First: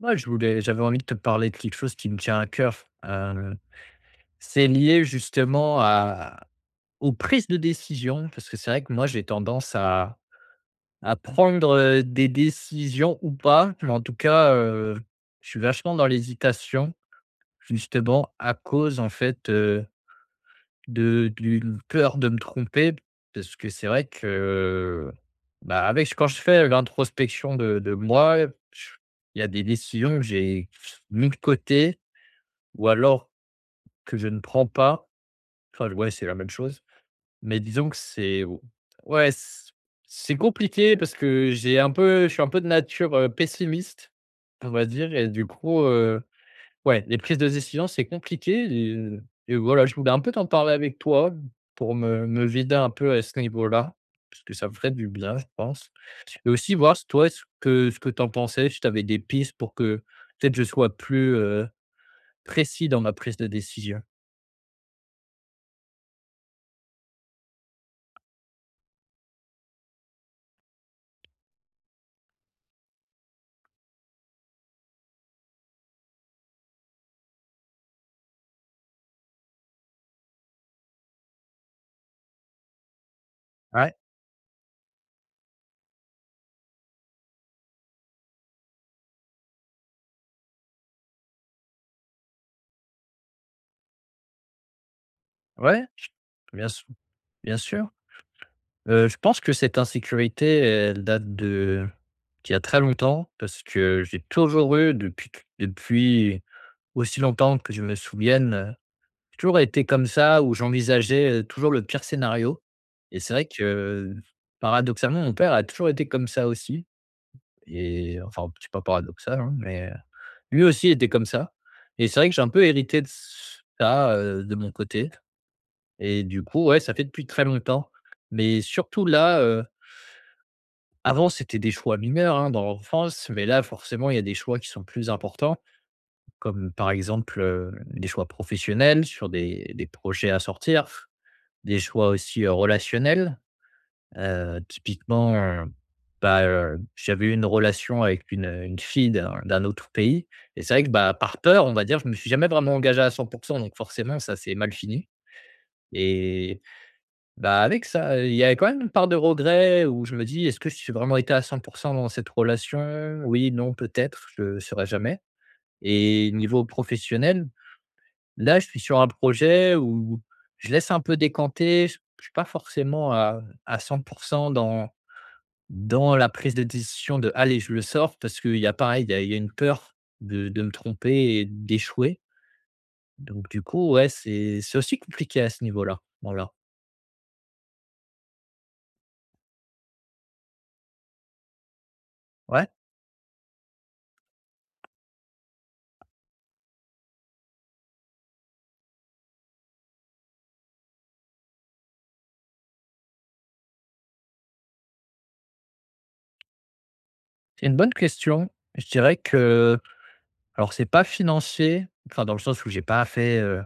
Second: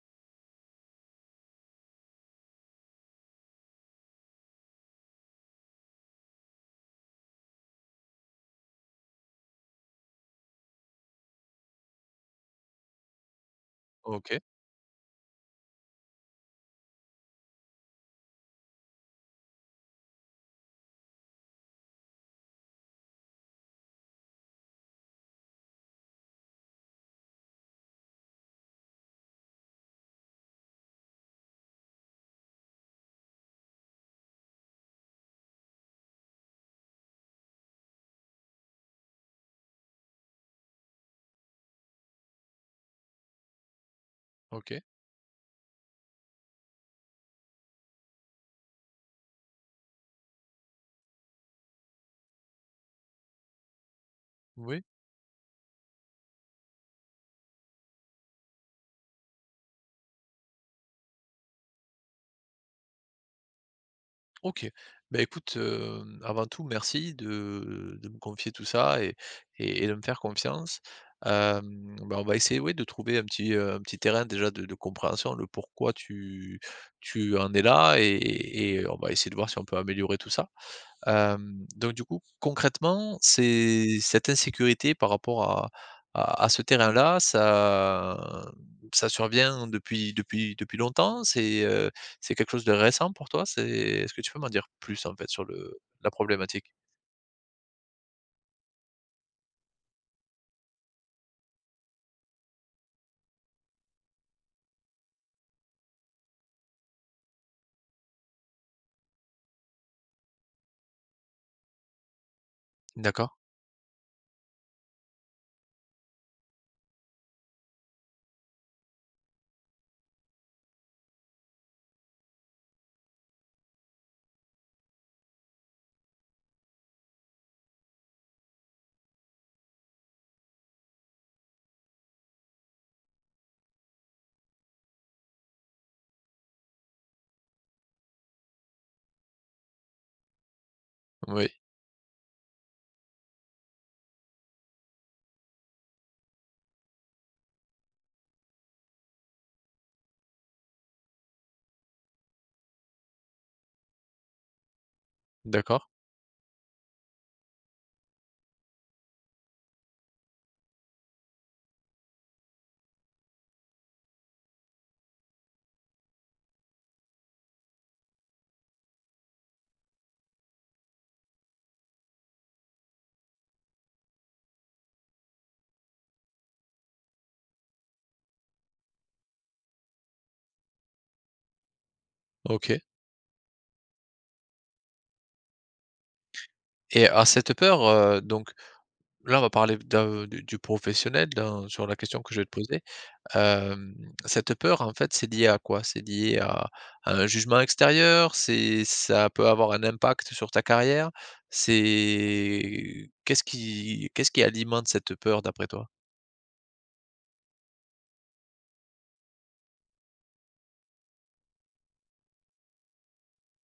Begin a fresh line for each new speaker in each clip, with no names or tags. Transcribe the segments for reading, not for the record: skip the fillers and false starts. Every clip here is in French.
Moi, je voulais j'avais envie de te parler de quelque chose qui me tient à cœur. C'est lié justement à aux prises de décision, parce que c'est vrai que moi, j'ai tendance à prendre, des décisions ou pas, mais en tout
OK,
cas, je suis vachement dans l'hésitation, justement à cause, en fait, de d'une peur de me tromper. Parce que c'est vrai que, bah, avec quand je fais l'introspection de moi, je il y a des décisions que j'ai mis de côté ou alors que je ne prends pas, enfin, ouais, c'est la même chose, mais disons que c'est ouais, c'est compliqué parce que j'ai un peu je suis un peu de nature, pessimiste, on
OK,
va dire. Et du coup, ouais, les prises de décision, c'est compliqué et voilà, je voulais un peu t'en parler avec toi pour me vider un peu à ce niveau-là, parce que ça me
oui,
ferait du bien, je pense, et aussi voir s toi, ce que tu en pensais, si tu avais des pistes pour que peut-être je sois plus précis dans ma prise de décision.
OK. Ben écoute, avant tout, merci de me confier tout ça et de me faire confiance. Bah, on va essayer, oui, de trouver un petit terrain déjà de compréhension, le pourquoi tu en es là et on va essayer de voir si on peut améliorer tout ça. Donc du coup, concrètement,
Ouais,
c'est cette insécurité par rapport à ce terrain-là, ça survient depuis longtemps? C'est quelque chose de récent pour toi? C'est est-ce que tu peux m'en dire plus, en fait, sur le
ouais,
la problématique?
bien sûr, bien sûr. Je pense que cette insécurité, elle date de d'il y a très longtemps parce que j'ai toujours eu depuis depuis aussi longtemps que je me souvienne. J'ai toujours été comme ça où j'envisageais, toujours le pire scénario, et
D'accord,
c'est vrai que, paradoxalement, mon père a toujours été comme ça aussi. Et enfin, c'est pas paradoxal, hein, mais, lui aussi était comme ça, et c'est vrai que j'ai un peu hérité de ça, de mon côté, et du coup, ouais, ça fait depuis très longtemps. Mais surtout là, avant, c'était des choix mineurs, hein, dans l'enfance, mais là, forcément, il y a des choix qui sont plus importants, comme par exemple, des choix professionnels sur des projets à sortir.
oui,
Des choix aussi, relationnels, typiquement, bah, j'avais eu une relation avec une fille d'un autre pays, et c'est vrai que, bah, par peur, on va dire, je me suis jamais vraiment engagé à 100%. Donc forcément ça s'est mal fini,
d'accord,
et bah, avec ça, il y avait quand même une part de regret où je me dis: «Est-ce que je suis vraiment été à 100% dans cette relation? Oui, non, peut-être, je saurais jamais.» Et niveau professionnel, là, je suis sur un projet où je laisse un peu décanter. Je suis pas forcément à 100 dans dans la prise de décision de: «Allez, je le sors», parce qu'il y a pareil, il y a une peur de me tromper et d'échouer.
OK,
Donc du coup, ouais, c'est aussi compliqué à ce niveau-là. Voilà.
et à cette peur, donc là, on va parler d'un du professionnel dans sur la question que je vais te
Ouais,
poser. Hem, Cette peur, en fait, c'est lié à quoi? C'est lié à un jugement extérieur? C'est ça peut avoir un impact sur ta carrière? C'est qu'est-ce qui alimente cette peur d'après toi?
c'est une bonne question. Je dirais que, alors, c'est pas financier, enfin dans le sens où j'ai pas fait,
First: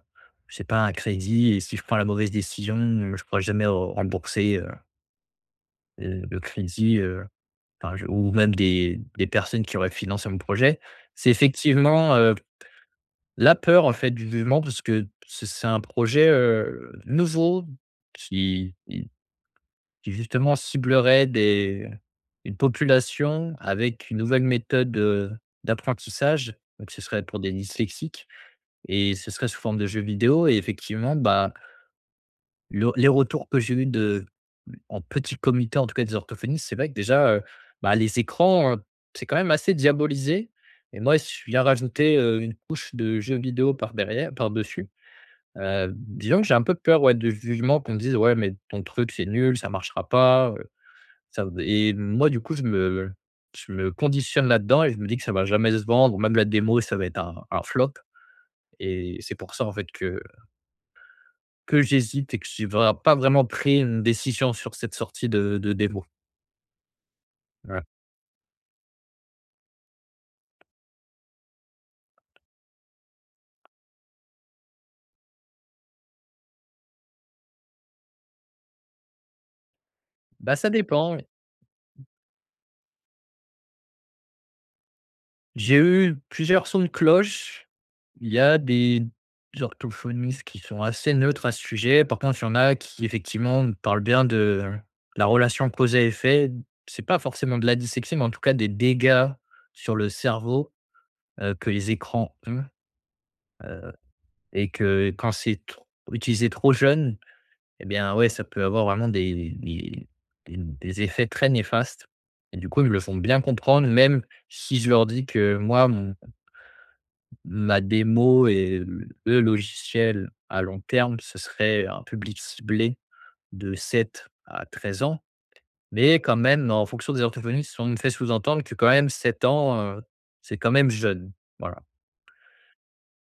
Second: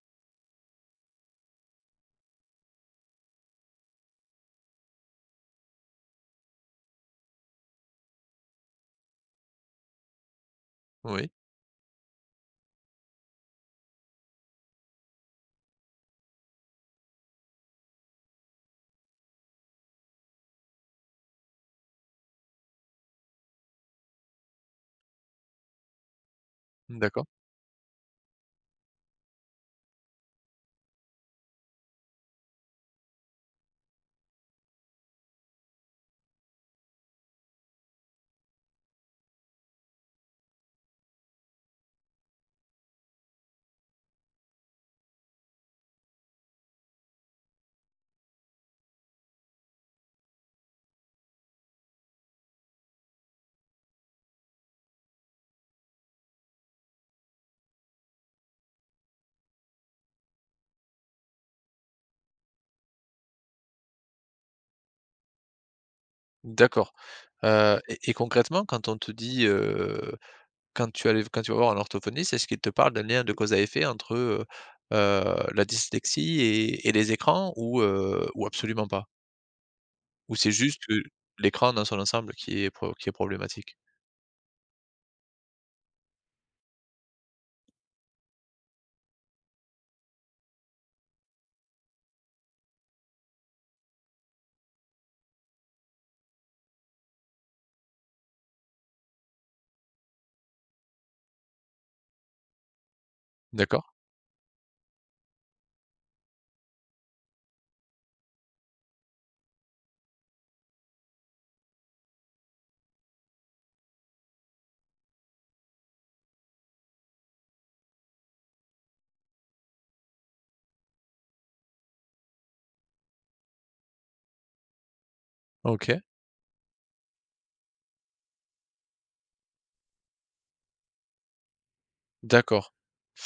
c'est pas un crédit et si je prends la mauvaise décision, je pourrais jamais re rembourser, le crédit, enfin, je, ou même des personnes qui auraient financé mon projet, c'est
Oui,
effectivement, la peur, en fait, du jugement, parce que c'est un projet, nouveau, qui qui qui justement ciblerait des une population avec une nouvelle méthode, d'apprentissage. Donc ce serait
d'accord,
pour des dyslexiques, et ce serait sous forme de jeux vidéo, et effectivement, bah, le les retours que j'ai eu de en petit comité, en tout cas des orthophonistes, c'est vrai que déjà, bah, les écrans, c'est quand même assez diabolisé, et moi, si je viens rajouter, une couche de jeux vidéo par derrière, par-dessus, disons que j'ai un peu peur, ouais, du jugement, qu'on me dise: «Ouais, mais ton truc, c'est nul, ça marchera pas, ça et moi, du coup, je me conditionne là-dedans et je me dis que ça va jamais se vendre, même la démo, ça va être un flop, et c'est pour ça, en fait, que j'hésite et que j'ai vra pas vraiment pris une décision sur cette sortie de démo.
d'accord,
Ouais.
et concrètement, quand on te dit, quand tu allais quand tu vas voir un orthophoniste, est-ce qu'il te parle d'un lien de cause à effet entre, heu, la dyslexie et les écrans ou absolument pas? Ou c'est
Bah, ça
juste que
dépend.
l'écran dans son ensemble qui est pro qui est problématique?
J'ai eu plusieurs sons de cloche. Il y a des orthophonistes qui sont assez neutres à ce sujet. Par contre, il y en a qui effectivement parlent bien de la relation cause à effet. C'est pas forcément de la dyslexie, mais en tout cas des dégâts sur le cerveau, que les écrans ont, heu
D'accord.
et que quand c'est tr utilisé trop jeune, eh bien, ouais, ça peut avoir vraiment des effets très néfastes, et du coup, ils me le font bien comprendre, même si je leur dis que moi, mon ma démo et le logiciel à long terme, ce serait un public ciblé de 7 à 13 ans.
OK,
Mais quand même, en fonction des orthophonistes, on me fait sous-entendre que quand même 7 ans, c'est quand même jeune. Voilà,
d'accord.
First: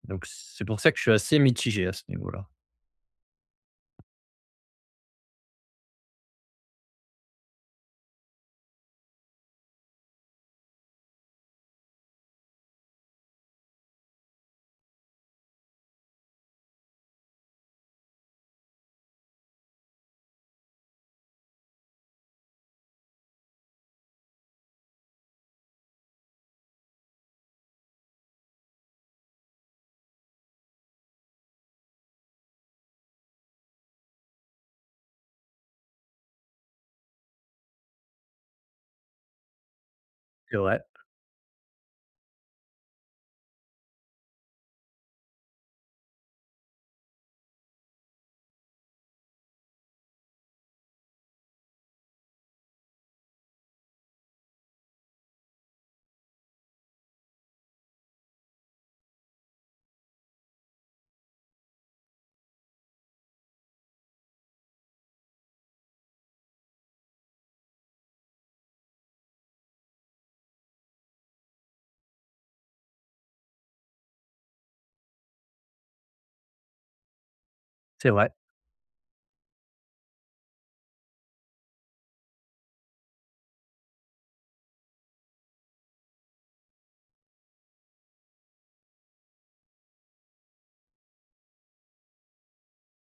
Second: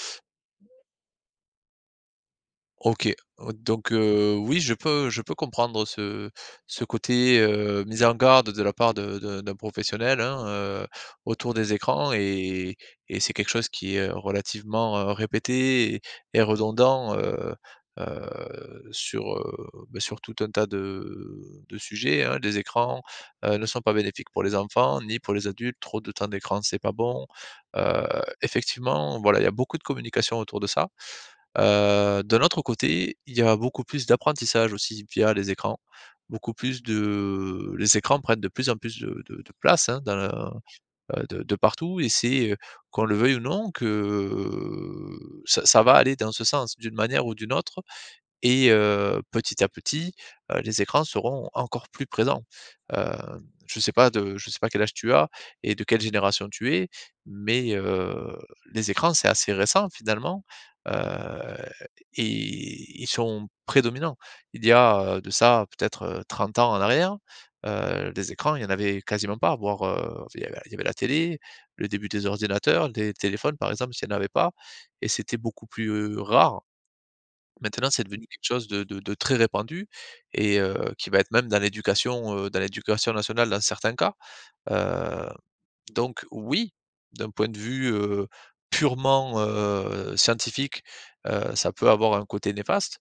donc c'est pour ça que je suis assez mitigé à ce niveau-là.
OK, oh, donc oui, je peux comprendre ce ce côté, mise en garde de la part de d'un professionnel, hein, autour des écrans et c'est quelque chose qui est, relativement, répété et redondant, sur, bah, sur tout un tas de sujets, hein. Les écrans, ne sont pas bénéfiques pour les enfants ni pour les adultes. Trop de temps d'écran, c'est pas bon. Heu, Effectivement, voilà, il y a beaucoup de communication autour de ça. D'un autre côté, il y a beaucoup plus d'apprentissage aussi via les écrans, beaucoup plus de les écrans prennent de plus en plus de place, hein, dans la
C'est vrai,
de partout et c'est, qu'on le veuille ou non que ça va aller dans ce sens d'une manière ou d'une autre et petit à petit, les écrans seront encore plus présents. Heu, je sais pas de je sais pas quel âge tu as et de quelle génération tu es, mais les écrans, c'est assez récent finalement, heu et ils sont prédominants. Il y a, de ça peut-être, 30 ans en arrière, les écrans, il y en avait quasiment pas, voire, il y avait la télé, le début des ordinateurs, des téléphones par exemple, il y en avait pas et c'était beaucoup plus rare. Maintenant, c'est
c'est
devenu
vrai.
quelque chose de très répandu et qui va être même dans l'éducation nationale dans certains cas. Heu, donc oui, d'un point de vue, purement, scientifique, ça peut avoir un côté néfaste.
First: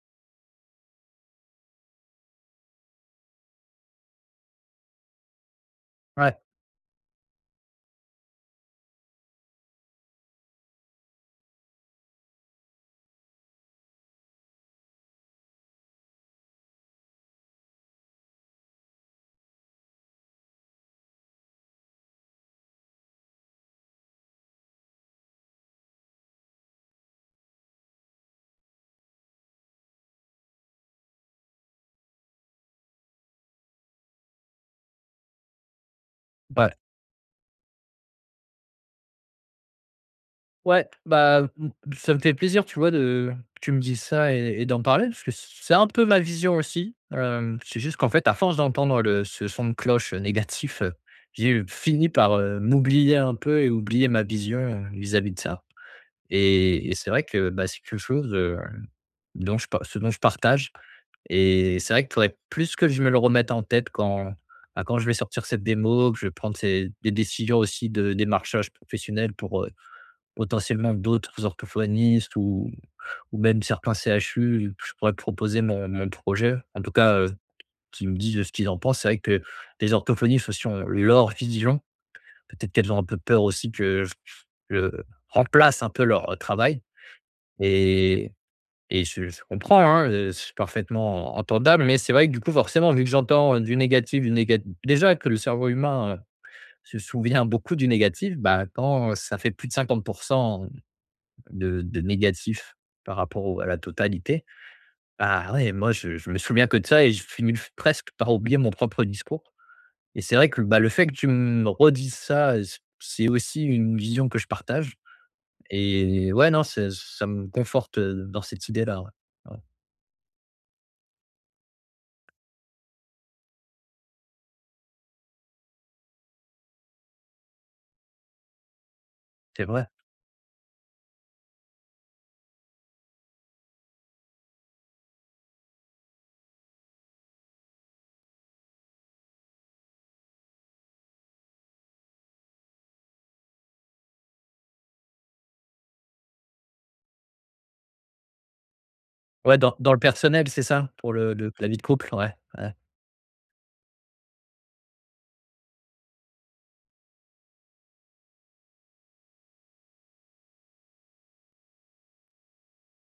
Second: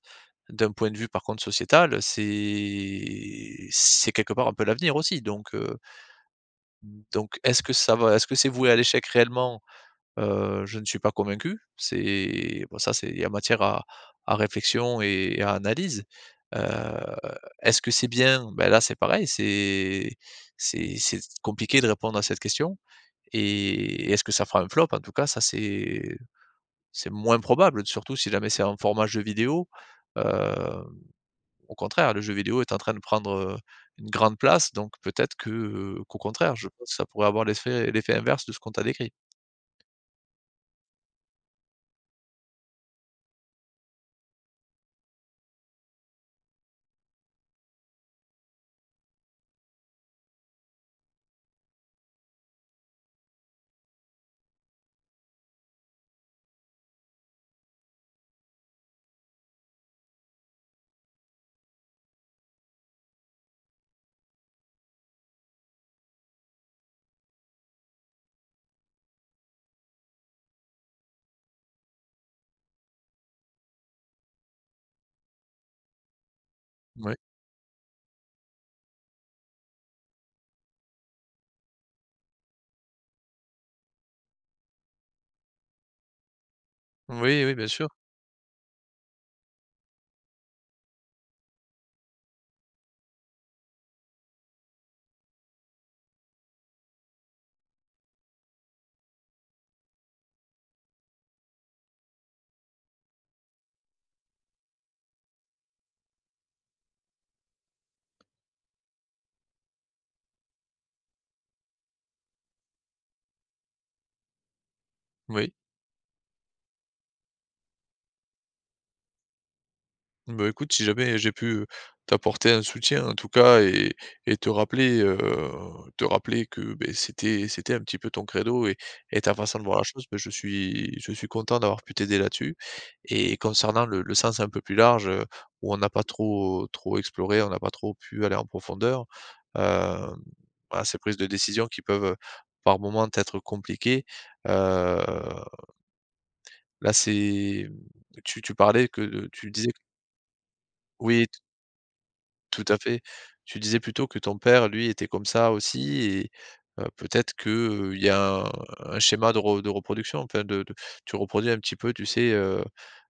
D'un point de vue par contre sociétal, c'est quelque part un peu l'avenir aussi
Ouais.
donc est-ce que ça va est-ce que c'est voué à l'échec réellement? Je ne suis pas convaincu. C'est bon ça c'est il y a matière à réflexion et à analyse. Heu, Est-ce que c'est bien? Bah, là, c'est pareil, c'est c'est compliqué de répondre à cette question et est-ce que ça fera un flop? En tout cas, ça c'est moins probable, surtout si jamais c'est en format jeu vidéo, heu au contraire, le jeu vidéo est en train de prendre, une grande place, donc peut-être que, qu'au contraire, je
Ouais.
pense que ça pourrait avoir l'effet inverse de ce qu'on t'a décrit.
Ouais, bah, mmh, ça me fait plaisir, tu vois, de que tu me dises ça et d'en parler, parce que c'est un peu ma vision aussi. C'est juste qu'en fait, à force d'entendre le ce son de cloche, négatif, j'ai fini par, m'oublier un peu et oublier ma vision, vis-à-vis de ça, et c'est vrai que, bah, c'est quelque chose, dont je par ce dont je partage, et c'est vrai qu'il faudrait plus que je me le remette en tête quand, bah, quand je vais sortir cette démo, que je vais prendre ces des décisions aussi de démarchage professionnel pour, potentiellement d'autres orthophonistes, ou même certains CHU, je pourrais proposer mon projet. En tout cas,
Oui.
qu'ils me disent ce qu'ils en pensent. C'est vrai que les orthophonistes aussi ont leur vision. Peut-être qu'elles ont un peu peur aussi que je je remplace un peu leur travail,
Oui, oui, bien sûr,
et et je comprends, hein, c'est parfaitement entendable, mais c'est vrai que du coup, forcément, vu que j'entends du négatif, du négatif, déjà que le cerveau humain, se souvient beaucoup du négatif, bah, quand ça fait plus de 50% de négatif par rapport au à la totalité. Ah ouais, moi je me souviens que de ça et je finis presque par oublier mon propre discours, et c'est vrai que, bah, le fait que tu me redises ça, c'est aussi une vision que je partage,
oui.
et ouais, non, c'est ça me conforte, dans cette idée-là, ouais. Ouais,
Bah, écoute, si jamais j'ai pu t'apporter un soutien en tout cas et te rappeler que, beh, c'était un petit peu ton credo et ta façon
c'est
de voir la
vrai.
chose, bah, je suis content d'avoir pu t'aider là-dessus et concernant le sens un peu plus large, où on n'a pas trop exploré, on n'a pas trop pu aller en profondeur, hem, bah, ces prises de décision qui peuvent, par moments, être compliquées, heu, là c'est tu parlais que tu
Ouais,
disais
dans le personnel, c'est ça? Pour
oui.
le la vie de couple? Ouais,
Tout
ouais,
à fait. Tu disais plutôt que ton père, lui, était comme ça aussi et peut-être que, il y a un schéma de reproduction, enfin de tu reproduis un petit peu, tu sais,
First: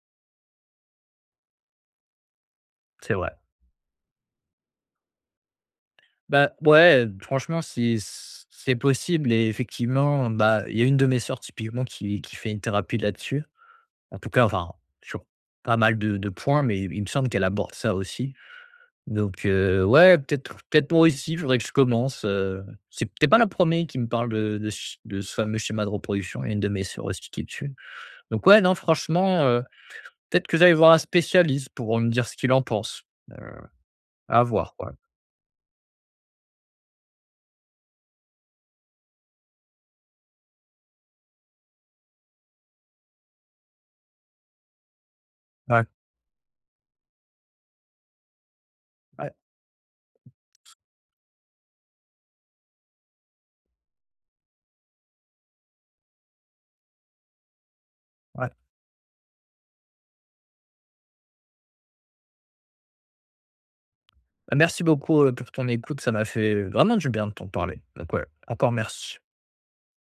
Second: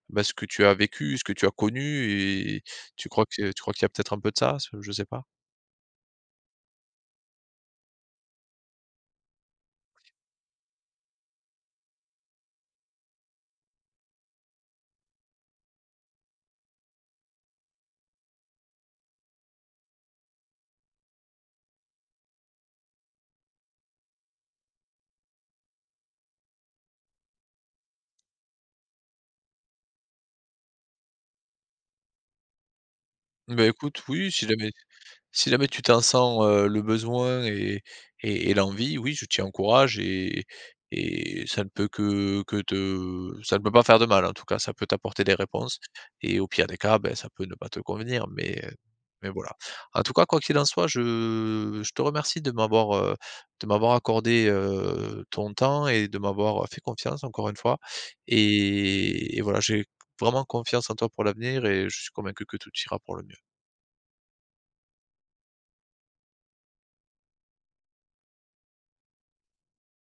bah, ce que tu as vécu, ce que tu as connu et
c'est vrai.
tu crois qu'il y a peut-être un peu de ça? Ce je sais pas.
Bah, ouais, franchement, c'est possible, et effectivement, bah, il y a une de mes sœurs typiquement qui fait une thérapie là-dessus. En tout cas, enfin, sur pas mal de points, mais il me semble qu'elle aborde ça aussi. Donc, ouais, peut-être moi aussi, il faudrait que je commence, c'est peut-être pas la première qui me parle de ce fameux schéma de reproduction. Il y a une de mes sœurs aussi qui est dessus. Donc ouais, non, franchement, peut-être que j'aille voir un spécialiste pour me dire ce qu'il en pense. Heu,
Bah, écoute, oui,
à voir, quoi.
si jamais tu t'en sens, le besoin et et l'envie, oui, je t'y encourage et ça ne peut que te ça ne peut pas faire de mal, en tout cas, ça peut t'apporter des réponses
Ouais,
et au pire des cas, ben ça peut ne pas te convenir, mais
ouais,
voilà. En tout cas, quoi qu'il en soit, je te remercie de m'avoir accordé, ton temps et de m'avoir fait confiance encore une fois
ouais.
et voilà, j'ai vraiment confiance en toi pour l'avenir et je suis convaincu que tout ira pour le mieux.
Bah, merci beaucoup, pour ton écoute. Ça m'a fait vraiment du bien de t'en parler. Donc ouais, encore merci.